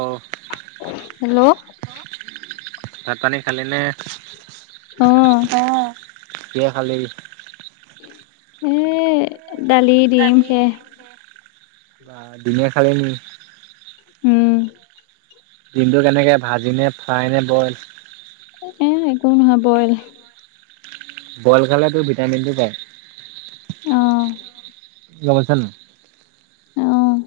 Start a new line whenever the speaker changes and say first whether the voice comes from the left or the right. right: অ',
left: [inaudible] hello
right: ভাত পানী খালি নে,
left: অ
right: অ', কিহে খালি?
left: এ
right: দালি, দিম সেইয়াই [inaudible] বা দিমে খালি নি।
left: উম,
right: দিমটো কেনেকে ভাজি নে ফ্ৰাই নে বইল?
left: এ, একো নহয় বইল।
right: বইল খালে তোৰ ভিটামিন টো পায়।
left: অ',
right: [unintelligible]
left: অ্'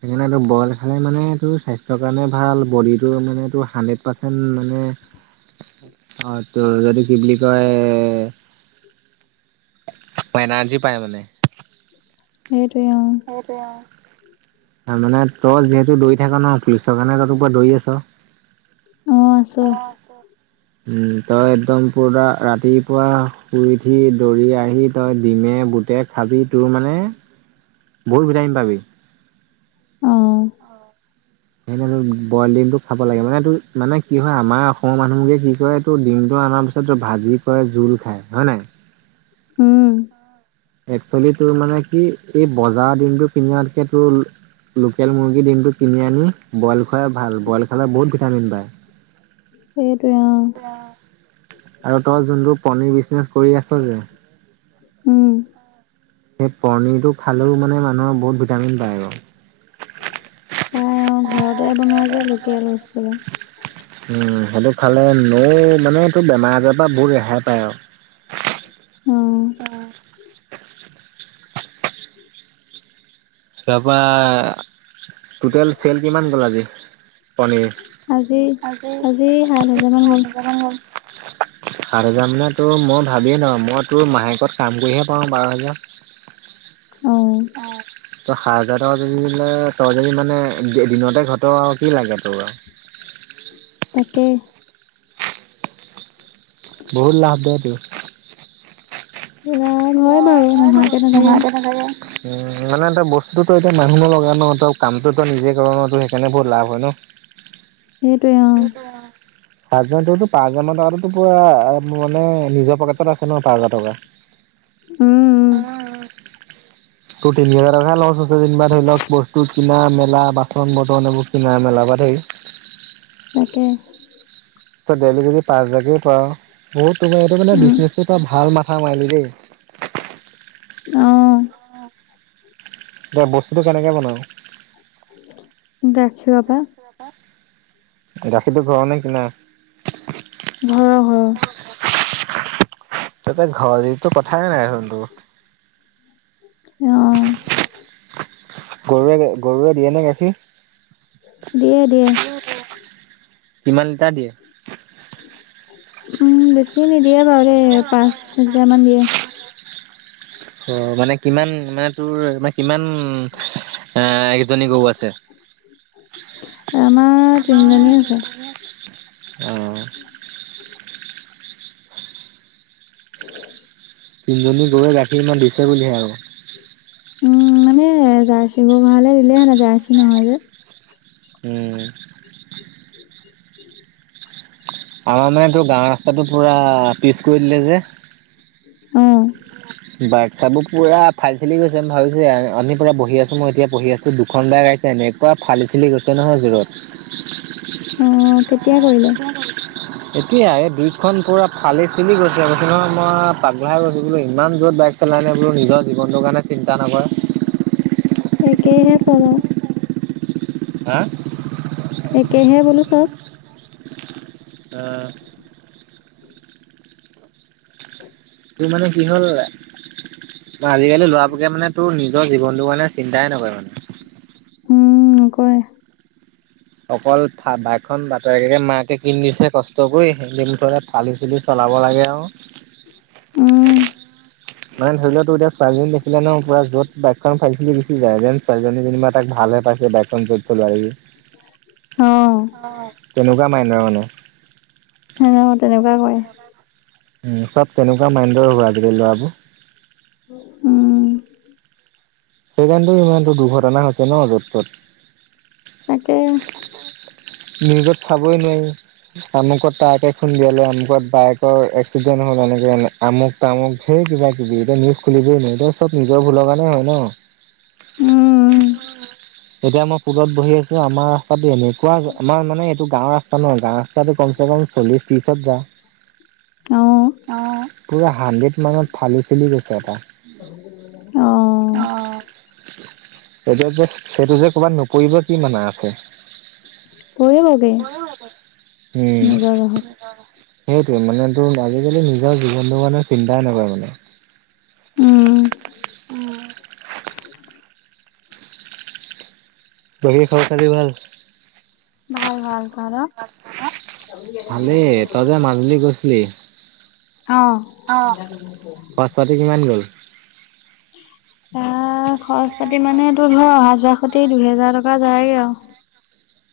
right: হেয়ি মানে বইল খালে মানে কি স্বাস্থ্যৰ কাৰণে ভাল, বডিটো মানে তোৰ হাণ্ড্ৰেড পাৰ্চেণ্ট মানে
left: [inaudible]
right: অ তোৰ এটো কি বুলি কয় এ্ এনাৰ্জি পায় মানে।
left: সেইটোৱে অ'
right: তাৰ মানে তই যিহেতু দৌৰি থাকা ন, পুলিচৰ কাৰণে তই টো পোৰা দৌৰি আছ
left: অ' আছো।
right: উম, তই এতদম পূৰা ৰাতিপুৱা শুই উঠি দৌৰি আহি তই ডিমে, বুটে খাবি তোৰ মানে, বহুত ভিটামিন পাবি।
left: অ্'
right: সেনেকে বইল দিমটো খাব লাগে মানে তোৰ মানে কি হয় আমাৰ অসমৰ মানুহবোকে কি কৰে তোৰ দিমটো অনাৰ পিছত ভাজি কৰে জোল খাই, হয় নাই?
left: উম্
right: একচলি তোৰ মানে কি এই বজাৰৰ ডিমটো কিনাতকে তোৰ লোকেল মুৰ্গীৰ ডিমটো কিনি আনি বইল খোৱাই ভাল, বইল খালে বহুত ভিটামিন পায়।
left: সেইটোৱেই অ
right: আৰু তই যোনটো পনীৰ বিজনেচ কৰি আছ যে
left: উম্
right: সেই পনীৰটো খালেও মানে মানুহৰ বহুত ভিটামিন পায় বাৰু।
left: অ্' ঘৰতে বনোৱা যে লোকেল বস্তু বা
right: উম্ সেইটো খালে মৌ্ মানে তু বেমাৰ-আজা পা বহুত ৰেহাই পায় আউ।
left: উম্
right: তাপা, টুটেল চেল কিমান গ'ল আজি? পনীৰ।
left: আজি
right: আজি,
left: সাত
right: আজি
left: হাজাৰ মান
right: সাত
left: গ'ল
right: হেজামান গ'ল। সাত হেজাৰ মানে তোৰ মই ভাবিয়ে নোৱা, মই তোৰ মাহেকত কাম কৰিহে পাওঁ বাৰ হেজাৰ।
left: অ্'
right: তই সাত হাজাৰ টকা যদি মানে তই যদি মানে দে-দিনতে ঘ'ট আৰু কি লাগে তোক আৰু।
left: তাকে
right: বহুত লাভ দে তুৰ।
left: লাভ হয় বাৰু
right: নহয়
left: নহাকে নাথাকে
right: [unintelligible] তে থাকে। উম্ মানে এটা বস্তুতো এতিয়া মানুহ নোলোগা ন ত' কামটো নিজে কৰা ন, তু সেকাৰণে বহুত লাভ হয় ন!
left: [inaudible] অ
right: সাতজানততু পাঁচহাজা মান থকা হেতেন তু পুৰা মোৰ মানে নিজৰ পকেটতে পাছে ন' পাঁচ হাজাৰ টকা।
left: উম্
right: অ অ তোৰ তিনি হেজাৰ টকাহে ল‌ও চাছো জিনিবা ধৰি লওক বস্তু কিনা, মেলা, বাচন-বৰ্তন এইবোৰ কিনা-মেলাৰ পৰা ধয়ি।
left: তাকে।
right: তই ডেইলী যদি পাঁচ হাজাৰকে পাওঁ, বহুত তোমাৰ এইটো মানে
left: উম
right: বিজনেছটো এটা ভাল মাথা মাৰিলি দেই।
left: অ্'
right: ব-বস্তুটো কেনেকে বনাওঁ?
left: গাখীৰৰ পৰা
right: গাখীৰটো ঘৰৰ নে কিনা?
left: ঘ'ৰ হয়।
right: তাকে ঘৰৰ যদিটো কথাই নাই চোন তো।
left: অ
right: গৰুৱে, গৰুৱে দিয়ে নে গাখীৰ?
left: দিয়ে, দিয়ে।
right: কিমান লিটাৰ দিয়ে?
left: উম, বেছি নিদিয়ে বাৰু দেই, পাঁচ লিটাৰমান দিয়ে।
right: অ মানে কিমান, মানে তোৰ মানে কিমান এ কেজনী গৰু আছে?
left: আমাৰ
right: আমাৰ
left: তিনিজনী আছে
right: তিনজনী আছে অ তিনজনী গৰুৱে গাখীৰ ইমান দিছে বুলিহে আৰু।
left: উম, মানে জাৰ্চি গৰু হোৱা হলে দিলে হেতেন, জাৰ্চি নহয় যে।
right: উম আমাৰ মানে তোৰ গাঁওৰ ৰাস্তাটো পুৰা পিচ কৰি দিলে যে।
left: অ!
right: বাইক-চাইকবোৰ পুৰা ফাই-চালি গৈছে আম ভাবিছো দেই আ আমি পুৰা বহি আছোঁ, মই এতিয়া পঢ়হি আছোঁ, দুখন বাইক আহিছ এনেকুৱা ফালি-চেলি গৈছে নহয় যোৰত
left: অ কেতিয়া কৰিলে?
right: এতিয়াই এ দুইখন পুৰা ফালি-চিলি গৈছে কৈছোঁ নহয়, মই পাগলা হৈ গৈছোঁ বোলো ইমান জুৰত বাইক চলাই নে বোলো, নিজৰ জীৱনটোৰ কাৰণে চিন্তা নকৰে।
left: একেইহে চবে।
right: হা
left: একেহে বোলো চব
right: এ তোৰ মানে কি হ'ল আজিকালি লৰা বোকে মানে তোৰ নি নিজৰ জীৱনটো কাৰণে চিন্তাই নকৰে মানে
left: উম কোৱা
right: অকল বাইকখন বাপেকে মায়েকে কিনি দিছে কষ্ট কৰি সেতি মুঠতে ফালি চিলি চলাব লাগে আউ
left: উম
right: মানে ধৰি লোৱা তোৰ এতিয়া ছোৱালীজনী দেখিলে ন পুৰা যোৱত বাইকখন ফালিছিলি গুচি যায় যেন ছোৱালজনী যেনিবা তাক ভাল হে পাইছে যে বাইকখন কত চলাবি
left: অ
right: অ তেনেকুৱা মাইণ্ডৰ মানে
left: সেনে অ তেনেকুৱাই কৰে
right: উম চব তেনেকুৱা মাইণ্ডৰ হয় আজিকালি ল'ৰাবোৰ
left: উম
right: সেইকাৰণটো ইমানটো দুৰ্ঘটনা হৈছে ন য'ত ত'ত
left: তাকে
right: নিউজত চাবই নোৱাৰি আমুকত ট্ৰাকে খুন্দিয়ালে আমুকত বাইকৰ এক্সিডেণ্ট হল এনেকে আমুক তামুক ধেৰ কিবা কিবি এতিয়া নিউজ খুলিবই ন এয়া চব নিজৰ ভুলৰ কাৰণে হয় ন
left: উম উম
right: যেতিয়া মই পুলত বহি আছো আমাৰ ৰাস্তাটো এনেকুৱা আমাৰ মানে ত গাঁওৰ ৰাস্তা নহয় গাঁওৰ ৰাস্তাটো কমচে কম চল্লিছ ত্ৰিছত যাও।
left: অ
right: পুৰা হাণ্ড্ৰেড মানত ফালি চেলি গৈছে এটা
left: অ
right: অ, বাইকত যে সেইটো যে ক'ৰবাত নপৰিব কি মানে আছে।
left: পৰিবগে
right: অ, উম,
left: নিজৰ জহত
right: হয়। সেইটোৱে মানে, তোৰ আজিকালি নিজৰ জীৱনটো মানে চিন্তাই নকৰে মানে।
left: উম।
right: বাকী খবৰ খাতি ভাল?
left: ভাল ভাল তহঁতৰ
right: ভালেই, তই যে মাজুলী গৈছিলি
left: অ।
right: তাতে কিমান গ'ল?
left: অহ, খৰচ- পাতি মানে তোৰ ধৰ, অহা জোৱা খতে দুহেজাৰ টকা যায়গে আৰু।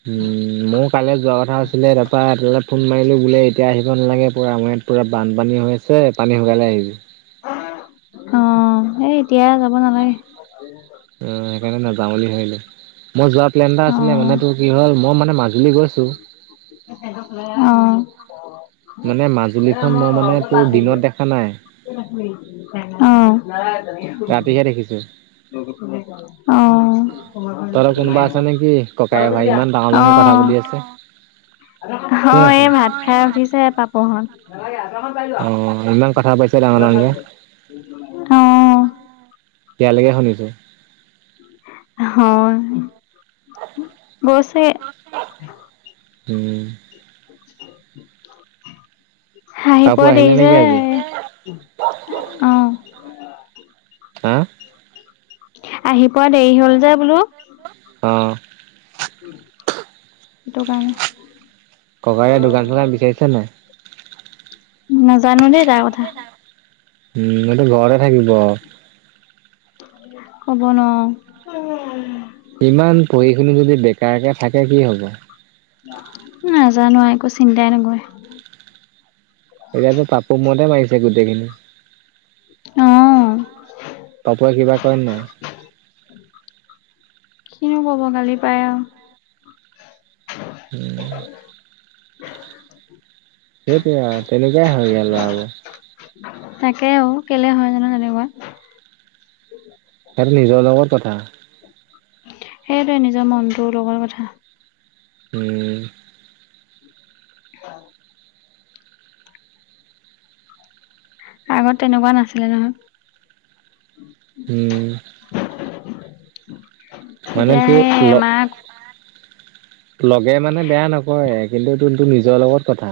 right: উম, মৰো কাইলৈ যোৱা কথা আছিলে, দ তাৰপৰা তালৈ ফোন মাৰিলোঁ বোলে এতিয়া আহিব নালাগে পৰা মই ইয়াত পুৰা বানপানী হৈ আছে। পানী শুকালে আহিবি।
left: অ, এই এতিয়া যাব নালাগে। [inaudible]
right: অ, সেইকাৰণে নাযাওঁ বুলি ভাবিলো। মই যোৱাৰ প্লেন এটা
left: অ
right: আছিলে মান, তোৰ কি হ'ল মই মানে মাজুলী গৈছোঁ।
left: অ।
right: অ। মানে মাজুলীত
left: অ।
right: ৰাতিহে দেখিছো। তহঁতৰ কোনোবা আছে নেকি ককাই ভাই ইমান
left: অ।
right: ডাঙৰ- ডাঙৰকে কথা পাতি আছে। কোন
left: হয়,
right: আছে
left: এই ভাত খাই উঠিছে পাপ অ, নালাগে আঁঠুৱা খন পাৰি লোৱা
right: অ ইমান কথা পাতিছে ডাঙৰ
left: মই
right: ডাঙৰকে
left: গৈছোঁ। অ।
right: ইয়ালৈকে শুনিছোঁ।
left: হয়, গৈছে।
right: উম।
left: আহি
right: পাপু
left: পোৱা
right: আহিলে
left: দেৰি যে?
right: নেকি আজি?
left: অ।
right: হা?
left: আহি পোৱা দেৰি হল যে বোলো?
right: অঁ।
left: এইটো কাৰণে।
right: ককায়ে দোকান- চোকান বিচাৰিছে নাই?
left: নাজানো দেই তাৰ কথা।
right: উম, এইটো ঘৰতে থাকিব আৰু।
left: ক'ব নোৱাৰো।
right: ইমান পঢ়ি শুনি যদি বেকাৰকে থাকে কি হ'ব?
left: নাজানো একো চিন্তাই নকৰে।
right: এতিয়াতো পাপুৰ মূৰতে মাৰিছে, গোটেইখিনি।
left: অ।
right: পাপুৱে কিবা কয় নে নাই?
left: কিনো ক'ব, গালি পাৰে আৰু।
right: [unintelligible] সেইটোয়ে আৰু তেনেকুৱাই হয়গৈ লৰাবোৰ।
left: তাকে অ কেলে হয় জানো তেনেকুৱা।
right: সেইটো নিজৰ লগত কথা।
left: সেইটোৱে নিজৰ মনটো লগৰ কথা।
right: উম।
left: অ। আগত তেনেকুৱা নাছিলে নহয়।
right: উম। মানে
left: তেতিয়া
right: তোৰ
left: হে
right: ল
left: মাক
right: লগে মানে বেয়া নকয়, কিন্তু তোৰ টো নিজৰ লগত কথা।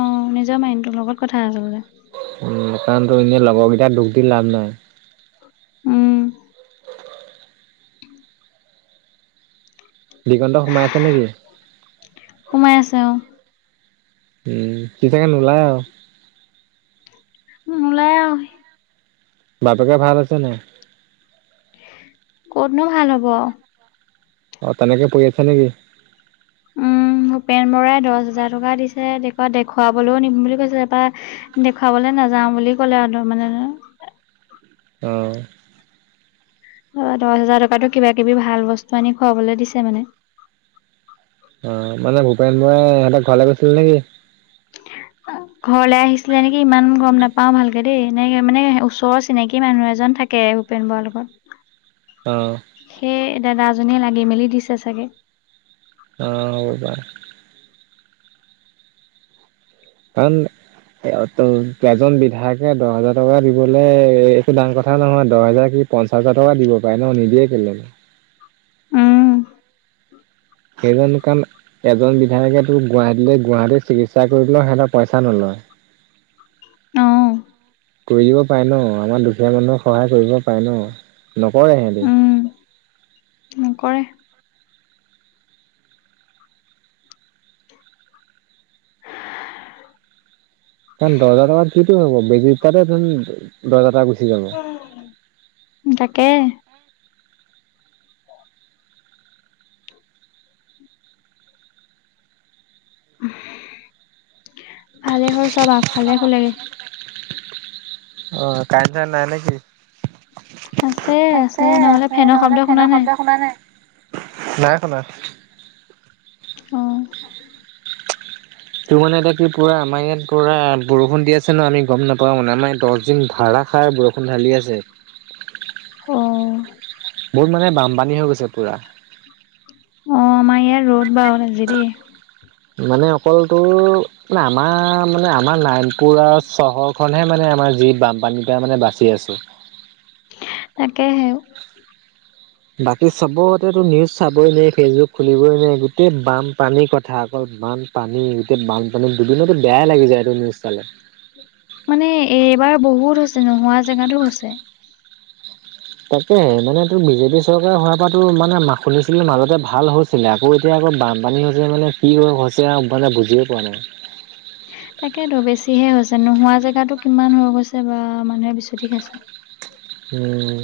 left: অ নিজৰ মাইণ্ডটোৰ লগত কথা আচলতে।
right: উম 'কাৰণ তোৰ এনে লগৰকেইটাৰ দোষ দি লাভ নাই।
left: উম।
right: দিগন্ত সোমাই আছে নেকি?
left: সোমাই আছে অ।
right: উম সি চাগে নোলায় আও।
left: নোলাই আও।
right: বাপেকে ভাল হৈছে নাই।
left: ক'তনো ভাল হ'ব আও।
right: অ তেনেকে পৰি আছে নেকি।
left: উম ভূপেন বৰাই দহ হাজাৰ টকা দিছে, দেখুৱাবলৈও নিম বুলি কৈছে, তাপা দেখুৱাবলৈ নাযাও বুলি ক'লে আৰু
right: অ।
left: তাপা দহ হাজাৰ টকাতো কিবা কিবি ভাল বস্তু আনি খুৱাবলে দিছে মানে।
right: অ মানে ভূপেন বৰাই হঁতৰ ঘৰলে গৈছিলে নেকি?
left: ঘৰলে আহিছিলে নেকি ইমান গম নাপাও ভালকে দেই, এনে মানে ওচৰৰ চিনাকি মানুহ এজন থাকে। ভূপেন বৰা লগত।
right: অ।
left: সেই দাদাজনীয়ে লাগি মেলি দিছে চাগে।
right: অ হব পাৰে। ভালহে। এজন বিধায়কে দহ হোজাৰ টকা দিবলে এ একো ডাঙৰ কথা নহয়, দহ হেজাৰ কি পঞ্চাচ হাজাৰ টকা দিব পাৰে ন, নিদিয়ে কেলে।
left: উম।
right: [unintelligible] এজন বিধায়কে তোক গুৱাহাটীলৈ, গুৱাহাটী চিকিৎসা কৰি পেলাইও সিহঁতৰ পইচা নলয়।
left: অ।
right: কৰিব দিব পাৰে ন, আমাৰ দুখীয়া মানুহক সহায় কৰিব পাৰে ন, নকৰে সিহঁতি।
left: উম নকৰে।
right: কাৰণ দহ হেজাৰ টকাত কিটো হ'ব, বেজি দুটাতে চোন দহজাৰ টকা গুচি যাব।
left: তাকে। ভালে হ'ল চব আগফালে শুলেগে।
right: অ কাৰেণ্ট চাৰেণ্ট নাই নেকি?
left: আছে নহলে
right: আছে,
left: ফেনৰ শব্দ
right: নহ'লে
left: শুনা
right: ফেনৰ
left: নাই
right: শব্দ শুনা নাই। নাই শুনা।
left: অ।
right: তোৰ মানে এতিয়া কি পুৰা আমাৰ ইয়াত পুৰা বৰষুণ দি আছে ন। আমি গম নাপাও মানে আমাৰ দচ দিন ধাৰা -ষাৰ বৰষুণ ঢালি আছে।
left: অঁ।
right: বহুত মানে বামপানী হৈ গৈছে পুৰা।
left: অ আমা ইয়াত ৰ'দ বা উলাইছে দেই।
right: মানে অকল তোৰ মানে আমাৰ মানে আমাৰ নাৰণপুৰ চহৰখনহে মানে আমাৰ যি বামপানীপাই মানে বাচি আছো।
left: তাকেহে উ।
right: বাকী চবতেতো নিউজ চাবই নোৱাই, ফেচবুক খুলিবই নোৱাৰি, গোটেই বামপানী কথা অকল বান পানী গোটেই বানপানীতে দুবিলওটো বেয়াই লাগি যায়। এইটো নিউজ চালে।
left: মানে এইবাৰ বহুত হৈছে। নোহোৱা জেগাতো হৈছে।
right: তাকেহে। মানে তোৰ বিজেপি চৰকাৰ হোৱাৰ পৰা তো মানে মা শুনিছিল মাজতে ভাল হৈ- -ছিলে আকৌ এতিয়া আকৌ বামপানী হৈছে মানে কি হৈছে আও, মানে বুজিয়ে পোৱা নাই।
left: তাকেতো বেছিহে হৈছে। নোহোৱা জেগাতো কিমান হৈ গৈছে বা মানুহে বিচুতি খাইছে।
right: উম।